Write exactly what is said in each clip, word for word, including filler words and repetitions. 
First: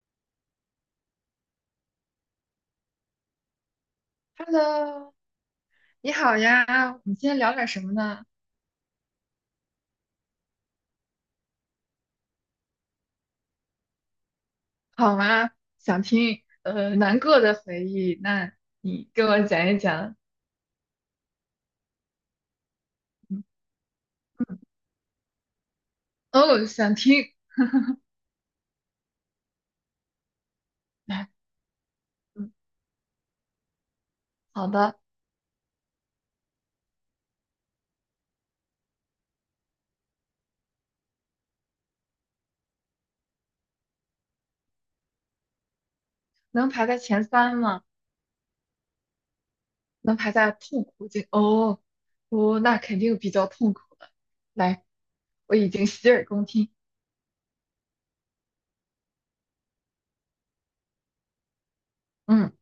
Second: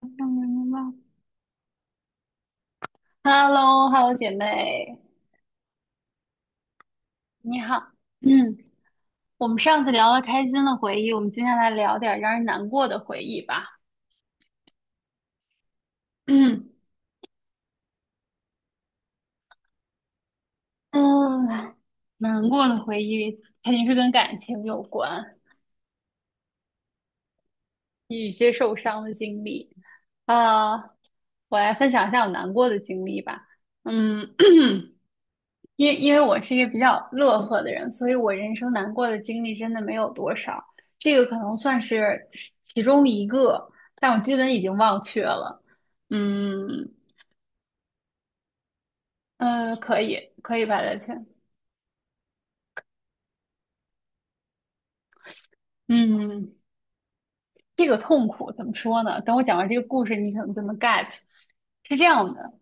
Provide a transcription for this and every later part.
嗯，白。Hello，Hello，姐妹，Hello，你好呀，我们今天聊你点好。什么呢？嗯，我们上次聊了开心的回忆，我们今天来聊点儿让人难过的回忆吧。好吗？想听嗯呃难过的回忆，那你给我讲一讲。嗯。难过的回忆嗯肯定是跟感嗯情有关，哦，想听。与一些受伤的经历。啊，来我来分享一下我嗯，难过的经历吧。嗯。好 的，因为因为我是一个比较乐呵的人，所以我人生难过的经历真的没有多少，这个可能算是其中一个，但我基本已经忘却了。嗯。能排在前三吗？呃，可能以排在可以吧，痛大苦家。这哦哦，那肯定比较痛苦了。来，我已经洗耳恭嗯，听。这个痛苦怎么说呢？等我讲完这个故事，你可能就能 get。是这样的，嗯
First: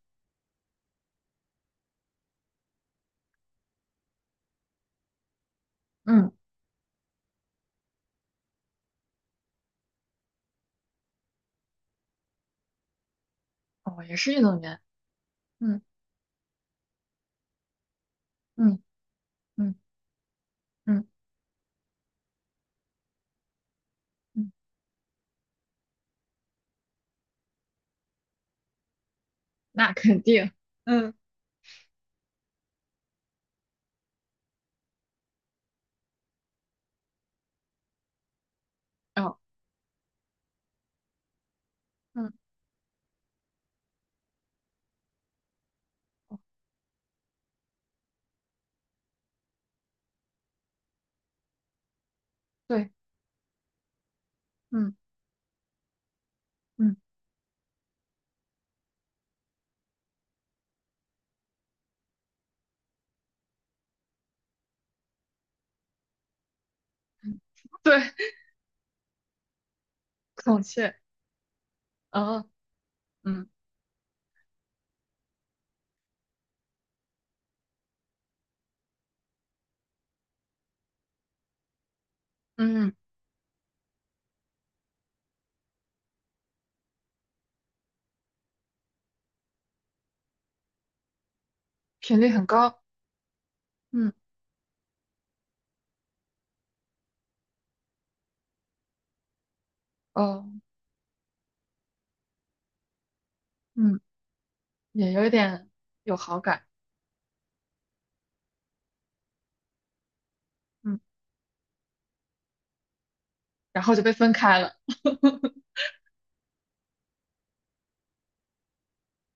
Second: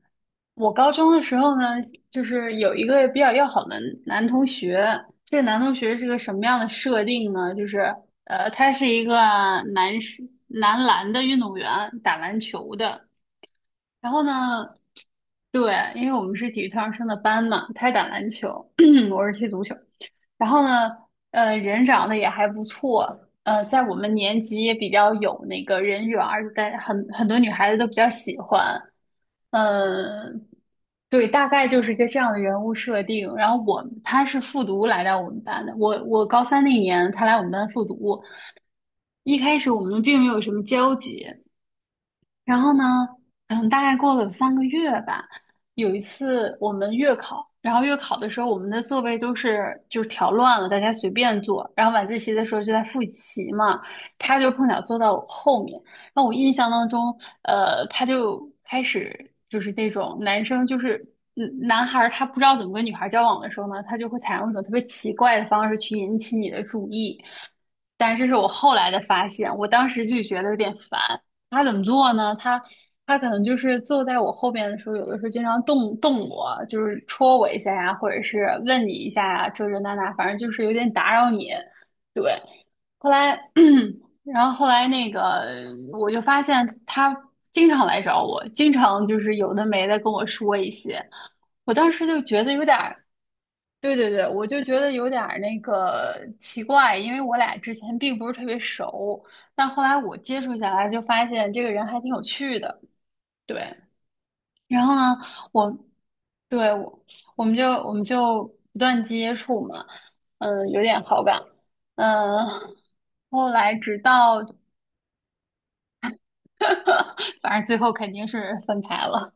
我高中的时候呢，就是有一个比较要好的男同学。这个男同学是个嗯，什么样的设定呢？就是呃，他是一个男士男篮的运动员，打篮球的。哦，然也后是运动呢，员。对，嗯因为我们是体育特长生的班嘛，他打篮球，嗯 我是踢足球。嗯然后呢，嗯呃，人长得也还不错，呃，在我们年嗯，级也比较有那个人缘儿，在很很多女孩子都比较喜欢。那肯嗯，定。嗯对，大概就是一个这样的人物设定。然后我他是复读来到我们班的，我我高三那年他来我们班复读，一哦开始我们并没有什么交集。嗯，然后呢，嗯，大概过了有三个月吧。有一次我们月考，然后月考的时候，我们的座位都是就是调乱了，大家随便坐。然后晚自习的时候就在对，复习嘛，他就碰巧嗯坐到我后面。然后我印象当嗯中，呃，他就开始就是那种男生就是。嗯，男孩儿他不知道怎么跟女孩儿交往的时候呢，他就会采用一种特别奇怪的方式去引起你的注意。对。但是这是我后来的发现，我当时就觉得有孔点雀，烦。他怎么做呢？哦，他他可能嗯就是坐在我后边的时候，有的时候经常动动我，就是戳我一下呀，或者是问你一下呀，这这那那，反正就是有点打扰你。对，嗯，后来，然后后来那个，我就发现他经常来找我，经常就是有的没的跟我说一些，我当时就频率觉很得有点。高，对对嗯对，我就觉得有点儿那个奇怪，因为我俩之前并不是特别熟，但后来我接哦触下来就发现这个人还挺有趣的。对，嗯，然后呢，也有一点我有好感，对我我们就我们就不断接触嘛，嗯，有嗯，点好感。嗯，后来然后直就被分到 开了。反正最后肯定是分开了。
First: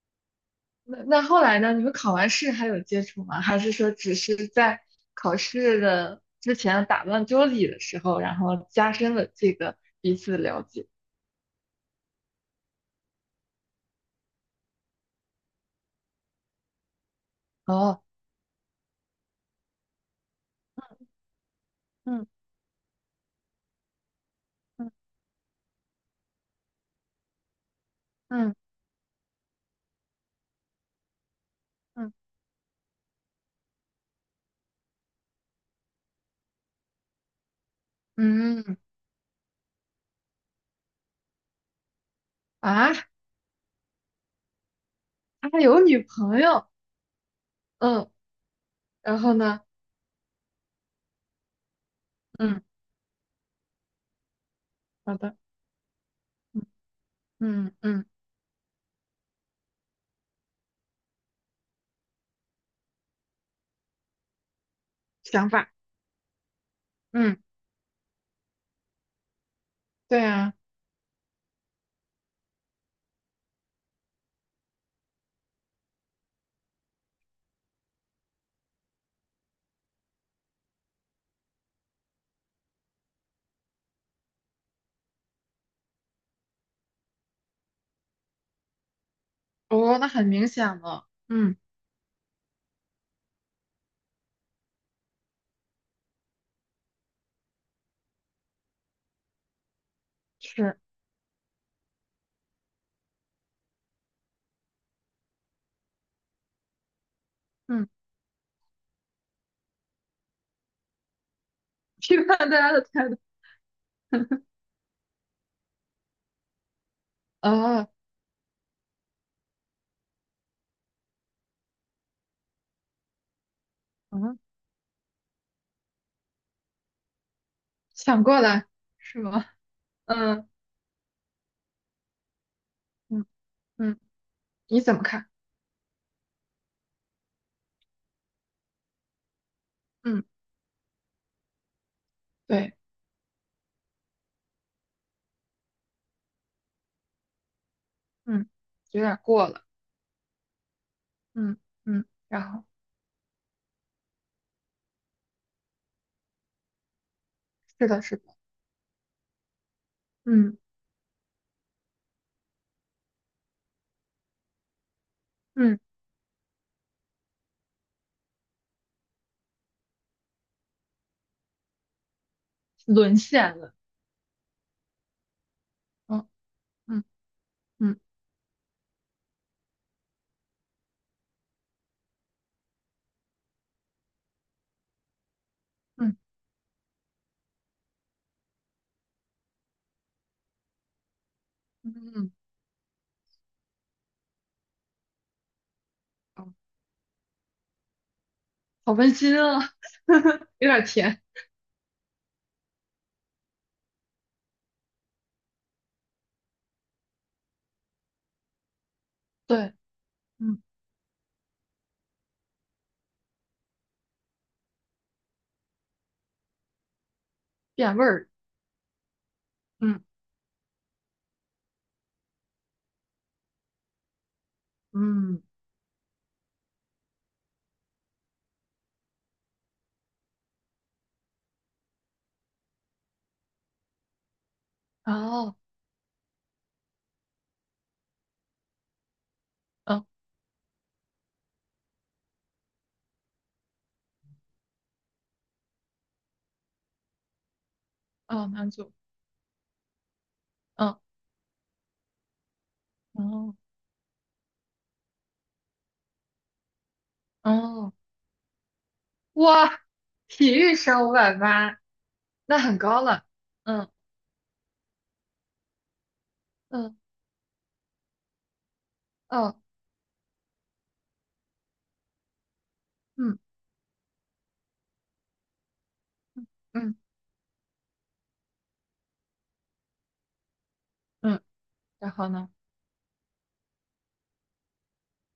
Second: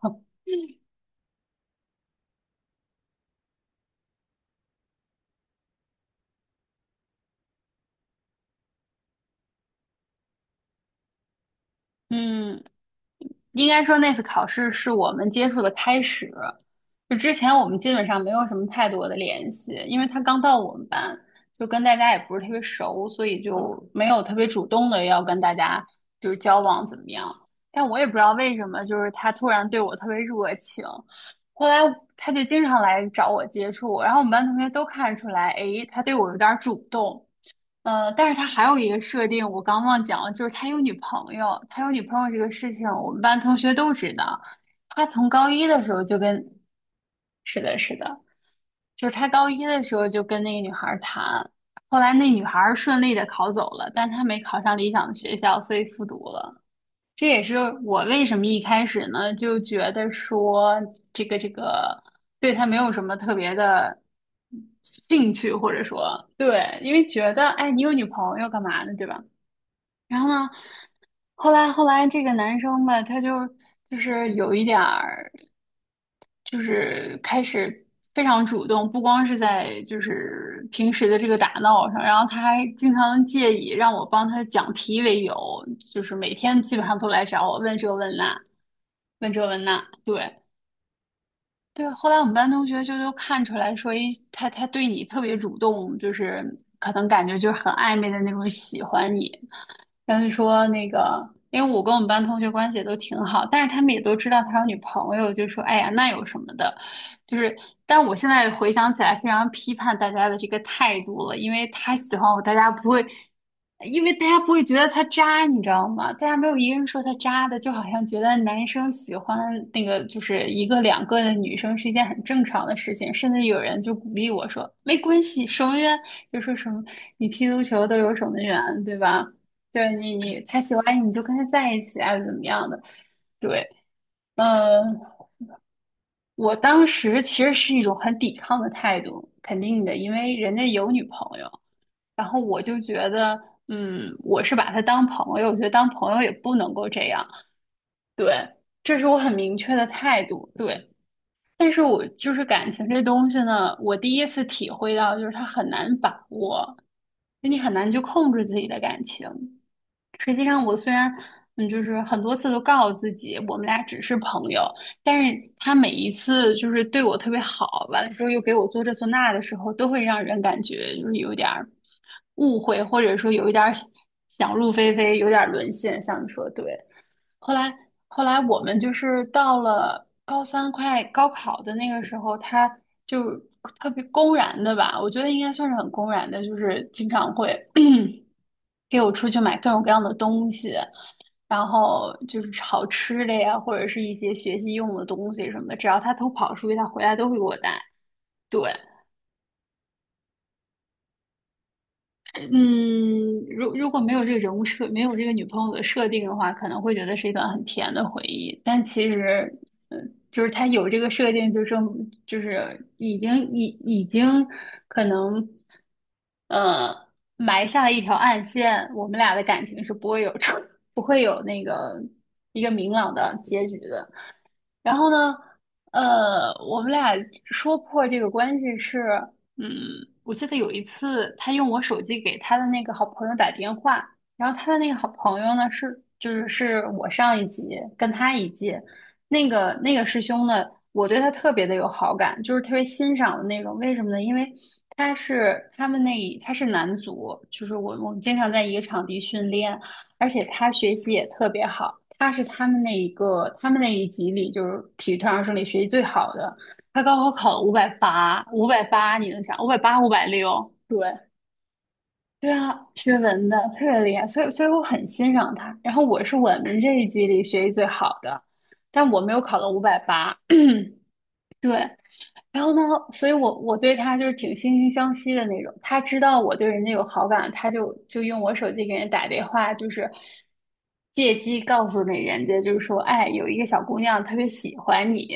那那后来呢？你们考完试还有接触吗？还是说只是在考试的之前打乱桌椅的时候，然后加深了这个彼此的了解？嗯。应该说那次考试是我们接触的开始，就之前我们基哦，本上没有什么太多的联系，因为他刚到我们班，就跟大家也嗯不是特别熟，所以就没有特别主动的嗯要跟大家就是交往怎么样。但我也不知道嗯为什么，就是他突然对我特别热情，后来他就经常来找我接触。然后我们班同学都看出来，诶，他对我有点主动。呃，但是他嗯还嗯有一个设定，我刚忘讲了，就是他有女朋友。他有女朋友这个事情，啊，我们班同学都知道。他从高他一的有时女候就朋跟，友，是的，是嗯，的，就是然他后高呢？一的时候就跟那个女孩儿谈。后来那女孩嗯，儿顺利的考走了，但他没考上理想的好的，学校，所以复读了。这也是嗯嗯我嗯，为什么一开始呢就觉得说这个这个对他没有什么特别的兴想趣，法。或者说对，因为觉嗯。得哎，你有女朋友干嘛呢，对吧？对然后呢，呀、后来后来这个男生吧，他就就是有一点儿，就是开始非常主动。不光是在就是平时的这个打闹上，然后他还经常借以让我帮他讲题为由，就是每天基本上都来找我问这问那，问这问那，哦，那很对。明显了，嗯，对，后来我们班同学就都看出来说，一他他对你特别主动，就是可能感觉就是很暧昧的那种喜欢你。但是说是，那个，因为我跟我们班同学关系也都挺好，但是他们也都知道他有女朋友，就说哎呀那有什么的。就是，嗯，但我现在回想起来，非常批判大家的这个态度了，因为他 喜批欢判我，大大家家的不会，态度，因为大家 不会觉得他渣，你知道吗？大家没有一个人说他渣的，就好哦，像觉得男生喜欢那个就是一个两个的女生是一件很正常的事情，甚至有人就鼓励嗯，我说没关系，守门员就说什么你踢足球都有想守过门员，来对是吧？吗？对你，你嗯他喜欢你，你就跟他在一起啊，怎么样的？嗯对。嗯，你怎嗯，么看？我当时其实是一种很抵抗的态度，肯定的，因嗯，为人家有女朋友，然后我对，就觉得，嗯，我是把她当朋友，我觉得当朋友也不能够这样，对。嗯，这有是我点很过明了，确的态度，对。嗯但是嗯，我就是然后感情这东西呢，我第一次体会到，就是它很难把握，就你很是难去的，是的，控制自己的感情。实际嗯上，我虽然嗯，就是很多次都告诉自己我们俩只是朋友，但是他嗯，每一次就是对我特别好，完了之后又给我做这做那的时候，都会让人感觉就是有一点儿误会，或者沦说有一陷点儿了，想入非非，有点儿沦陷。像你嗯说的对，嗯后来嗯后来我们就是到了高三快高考的那个时候，他就特别公然的吧，我觉得应该算是很公嗯然的，就是经常会，给我出去买各种各样的东西。然后嗯就是好吃的呀，或者是一些学习用的东西什么的，只要他偷跑嗯，出去，他回来都会给我带。对，好温馨啊，有点甜，嗯，如如果没有这个人物设，没有这个女朋友的设定的话，可能会觉得是一段很甜的回忆。但其实，对，嗯，就是嗯，他有这个设定，就证就是已经已已经可能，呃，埋下了变一味条儿，暗线，我们俩的感情是嗯不会有出，不会有那个一个明朗的结局的。然后呢，嗯，呃，我们俩说破这个关系是，嗯，我记得有一次，他用我手机给他的那个好朋友打电话。然后他的那个好朋友哦，呢是，就是是我上一级跟他一届，那个那个嗯师兄呢，我对他特别的有好感，就是特别欣赏的那种。为什么呢？因为他是他们那一他是男足，就是我我们经哦，常在男一个主，场地训练，而且他学嗯习也特别好。他是他们那一个，哦。他们那一级里就是体育特长生里学习最好的。他高考考了五百哦，八，五百八，你能想五百哇，八、五百体六？育对，生五百八，对那啊，很高学了。文的特嗯别厉害，所以所以我很欣赏他。然后我是我们嗯这一级里学习最好的，但我没有哦考到五百八。对，然后呢，所以嗯我我对他就是挺惺惺相惜的那种。他知道我对人家嗯有好感，他就就用我手机给人打电话，就是借嗯，机告诉然那后人呢？家，就是说，哎，有一个小姑娘特别喜欢你，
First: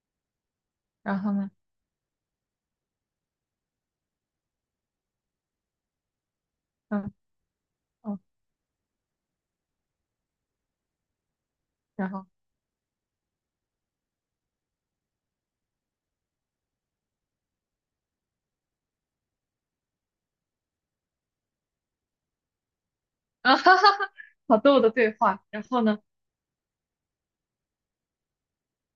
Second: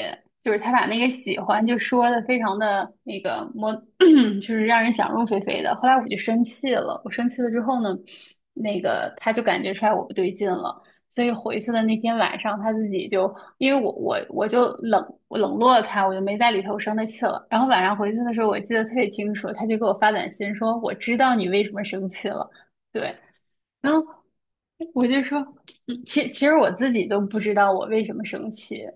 就是他把那个然后喜呢？欢就说的非常的那个模，就是让人想入非非的。后来我就生气了，我嗯生气了之后呢，哦，那个他就感觉出来我不对劲了。所以回去的那然天后晚上，他自己就因为我我我就冷我冷落了他，我就没在里头生他气了。然后晚上回去的时候，我记得特别清楚，他就给我发短信说：“我知道你为什么生气了。”对，啊哈然哈后哈，好逗的我对就说，话。然后呢？嗯其其实我自己都不知道我为什么生气。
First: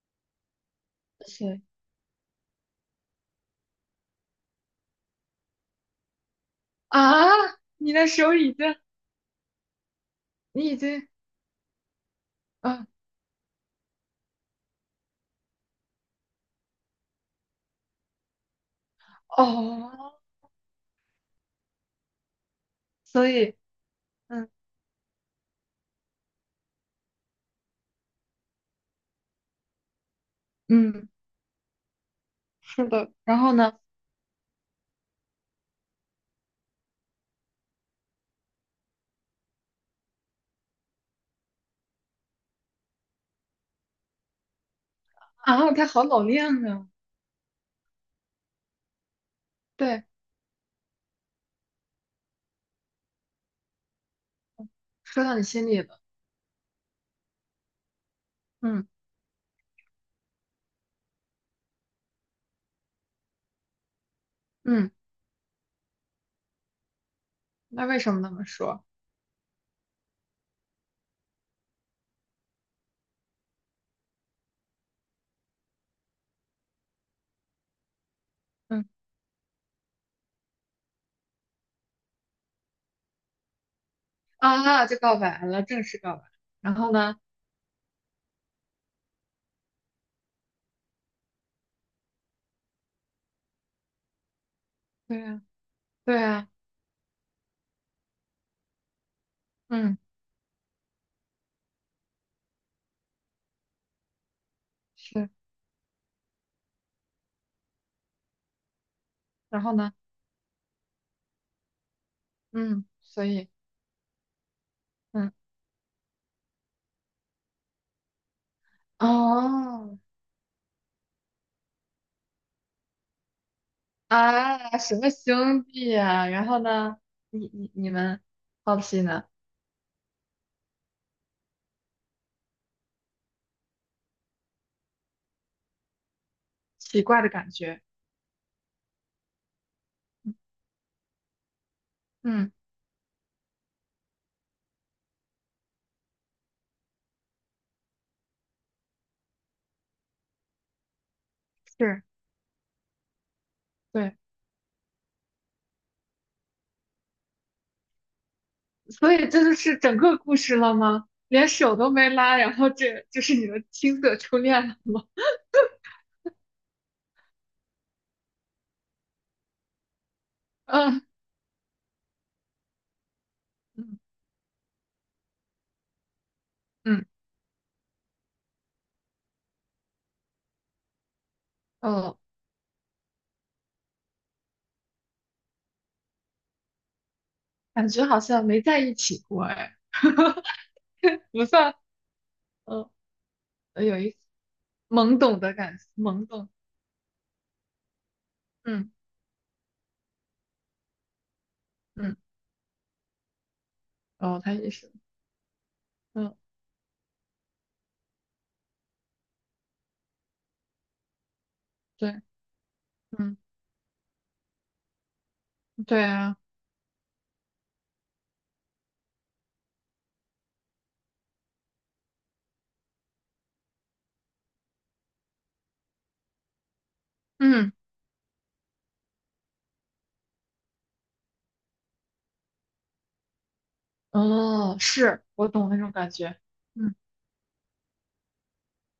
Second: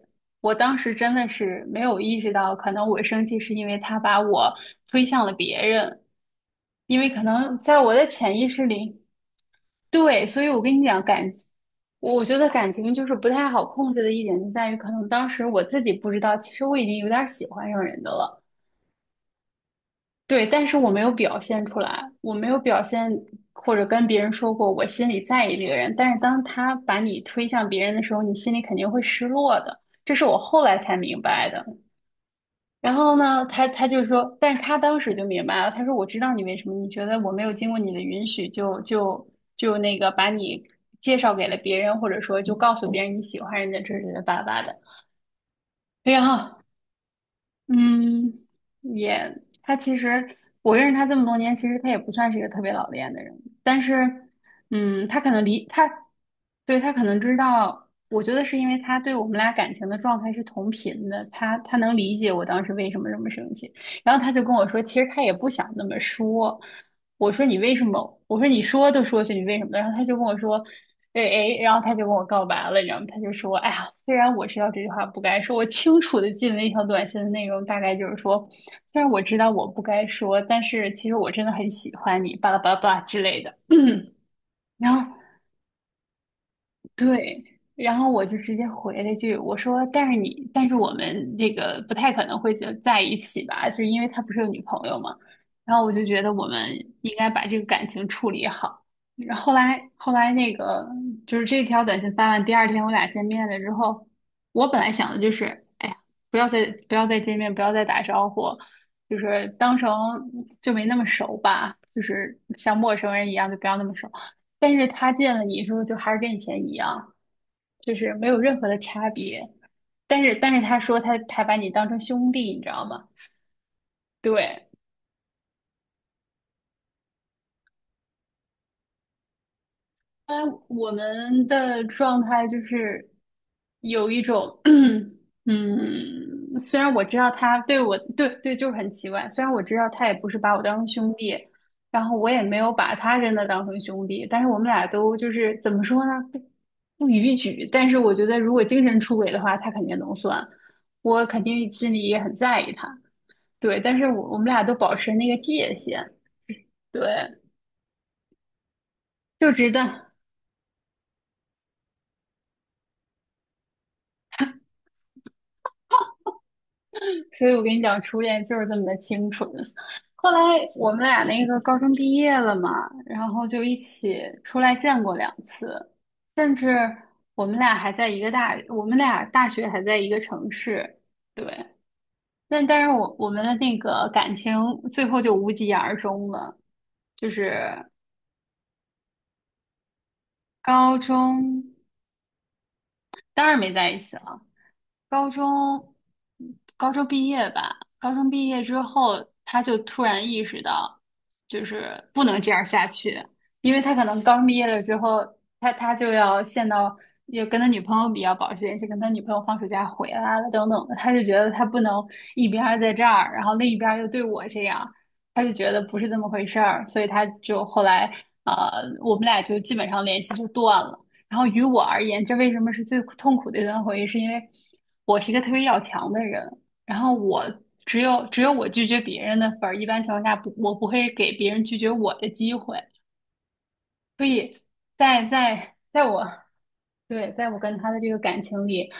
我当时真的是是没有意识到，可能我生气是因为他把我推向了别人，因为可啊，能在我你的的手潜意已识经，里，对，所以我你已跟你讲，经，感，我觉得感嗯情就是不太好控制的一点，就在于可能当时我自己不知道，其实我已经有点儿喜欢上人的了，哦，对，但是我没有表现出来，我没有表现所以或者跟别人嗯说过我心里在意这个人，但是当他把你推向别人的时候，你心里肯定会失落的，这是我后来才嗯，明白的。是然的。后然呢，后他呢？他就说，但是他当时就明白了，他说我知道你为什么，你觉得我没有经过你的允许就就就那个把你介绍给了别人，或者说就告诉别人你喜欢人家，这是巴拉巴拉的。啊，他好然老后练呢。嗯，也，他其对，实我认识他这么多年，其实他也不算是一个特别老练的人，但是，嗯，他说可到你能理心里他，了。对，他可能知道，我觉得是因为嗯他对我们俩感情的状态是同频的，他他能理解我当时为什么这么生气，然后他就跟我说，嗯，其实他也不想那么说，我说你为什那为什么？么那我么说你说？说都说去，你为什么？然后他就跟我说，对，哎，然后他就跟我告白了，你知道吗？他就说，哎呀，虽然我知道这句话不该说，我清楚的记得那条短信的内容大概就是说，嗯。虽然我知道我不该说，但是其实我真的很喜欢你，巴拉巴拉巴拉之类的。啊，啊然就后告白了，正式告白。然后呢，对，然后我就直接回了一句，我说：“但是你，但是我们那个不太可能会在一起吧？就是因为他不是有女朋友嘛。”对呀，然后我就对觉得我呀，们应该把这个感情处理好。然后后来，嗯，后来那个就是这条短信发完，第二天我俩见面了之后，我本来想的是。就是，哎呀，不要再不要再见面，不要再打招呼，就是然后当成呢，就没那么熟吧，就是像嗯，陌生所人一以，样，就不要那么熟。但是他嗯，见了你之后，就还是跟以前一样。就是没有任何的差别。哦，但是，但是他说他他把你当成兄弟，你知道吗？对，啊，什么兄弟呀、然后呢，你你你们好奇呢，当然我们的状态就是有一种，嗯，虽然我奇知怪的道感他对觉，我，对对，就是很奇怪。虽然我知道他也不是把我当成兄弟，然后我也嗯，没有把他真的当成兄弟，但是我们俩都就是怎么说呢？不不逾矩。但是我觉得，如果精神出轨的话，他肯定能算，我肯定心是，里也很在意他。对，但是对。我我们俩都保持那个界限，对，所以这就就知是整道。个故事了吗？连手都没拉，然后这就是你的青涩初恋了吗？所以我跟你讲，初恋就是这么的清纯。后来 我们嗯俩那个高中毕业了嘛，然后就一嗯起出来见过两次，甚至嗯，我们俩还在一个大，我们俩大学还在一个城市，对。哦，但但是我我们的那个感情最后就无疾而终了，就是感觉好像没在一起过哎。高 不中算，嗯当然没呃在一有起一了。懵高懂的感觉，中，懵懂，高中毕业吧。高中毕业之嗯后，他就突然意识到，就是嗯，不能这样下去，因为他可能哦，刚他毕业也了是，之后，他他就嗯，要陷到，又跟他女朋友比较保持联系，跟他女朋友放暑假回来了等等的，他就觉得他不能对，一边儿在这儿，嗯，然后另一边儿又对我这样，他就觉得不对是这么啊，回事儿，所以他就后来，呃，我们俩就基本上联系就断了。然后于我而言，这为什么是最痛苦的一段回忆？是因为我是一个特别要强的人，然后我嗯，只有只有我拒绝别人的份儿，一般情况下不，我不会给别人拒绝我的机会。所以哦，是在我懂在那种在感我觉，嗯对，在我跟他的这个感情里，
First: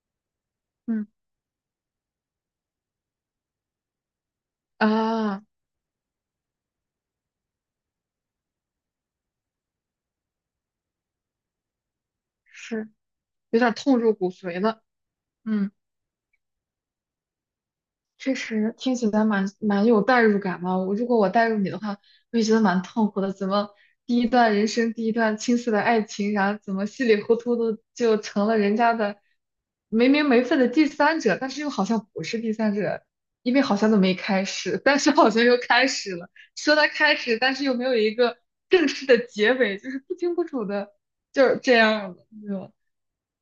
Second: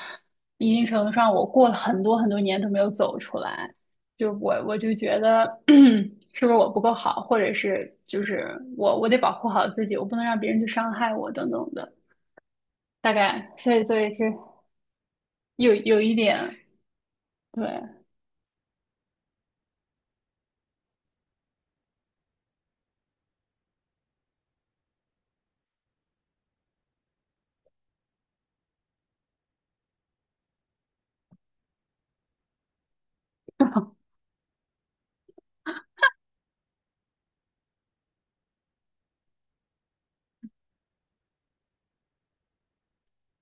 一定程嗯度上，我过了很多很多年都没有走出来。就我我就觉啊，得 是不是我不够好，或者是就是我我得保护好自己，我不能让别人去伤害我等等的。是大概，有所点以痛所以入骨是髓了，嗯。有有一点，对，确实听起来蛮蛮有代入感嘛。我如果我代入你的话，我也觉得蛮痛苦的。怎么第一段人生第一段青涩的爱情，然后怎么稀里糊涂的就成了人家的没名没分的第三者，但是又好像不是第三者，因为好像都没开始，但是好像又开始了。说他开始，但是又没有一个正式的结尾，就是不清不楚的，就是这样的。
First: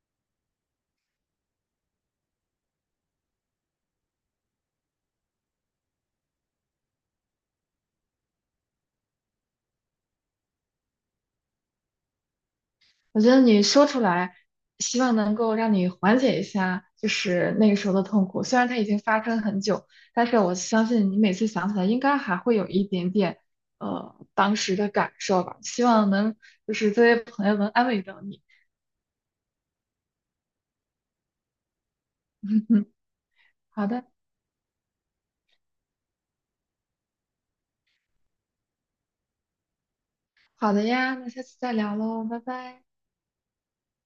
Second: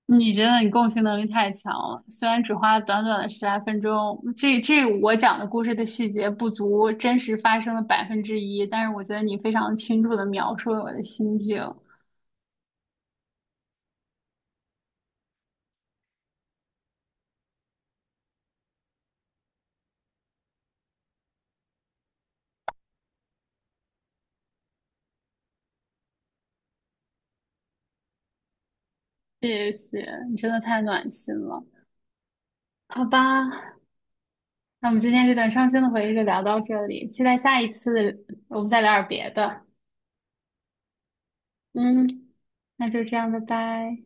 你真的你共情能力太强了。虽然只花了短短的十来分钟，这这我讲的故事的细节不足真实发生的百分之一，但是我觉得你非常清楚地描述了我的心境。我觉得你说出来，希望能够让你缓解一下，就是那个时候的痛苦。虽然它已经发生很久，但是我相信你每次想起来，应该还会有一点点，呃，当时的感受吧。希望能就是这些朋友能安慰到你。谢谢，你真的太暖心了。好吧，好的，那我们今天这段伤心的回忆就聊到这里，期待下一次我们再聊点别的。好的呀，那下次再聊喽，嗯，拜拜。那就这样，拜拜。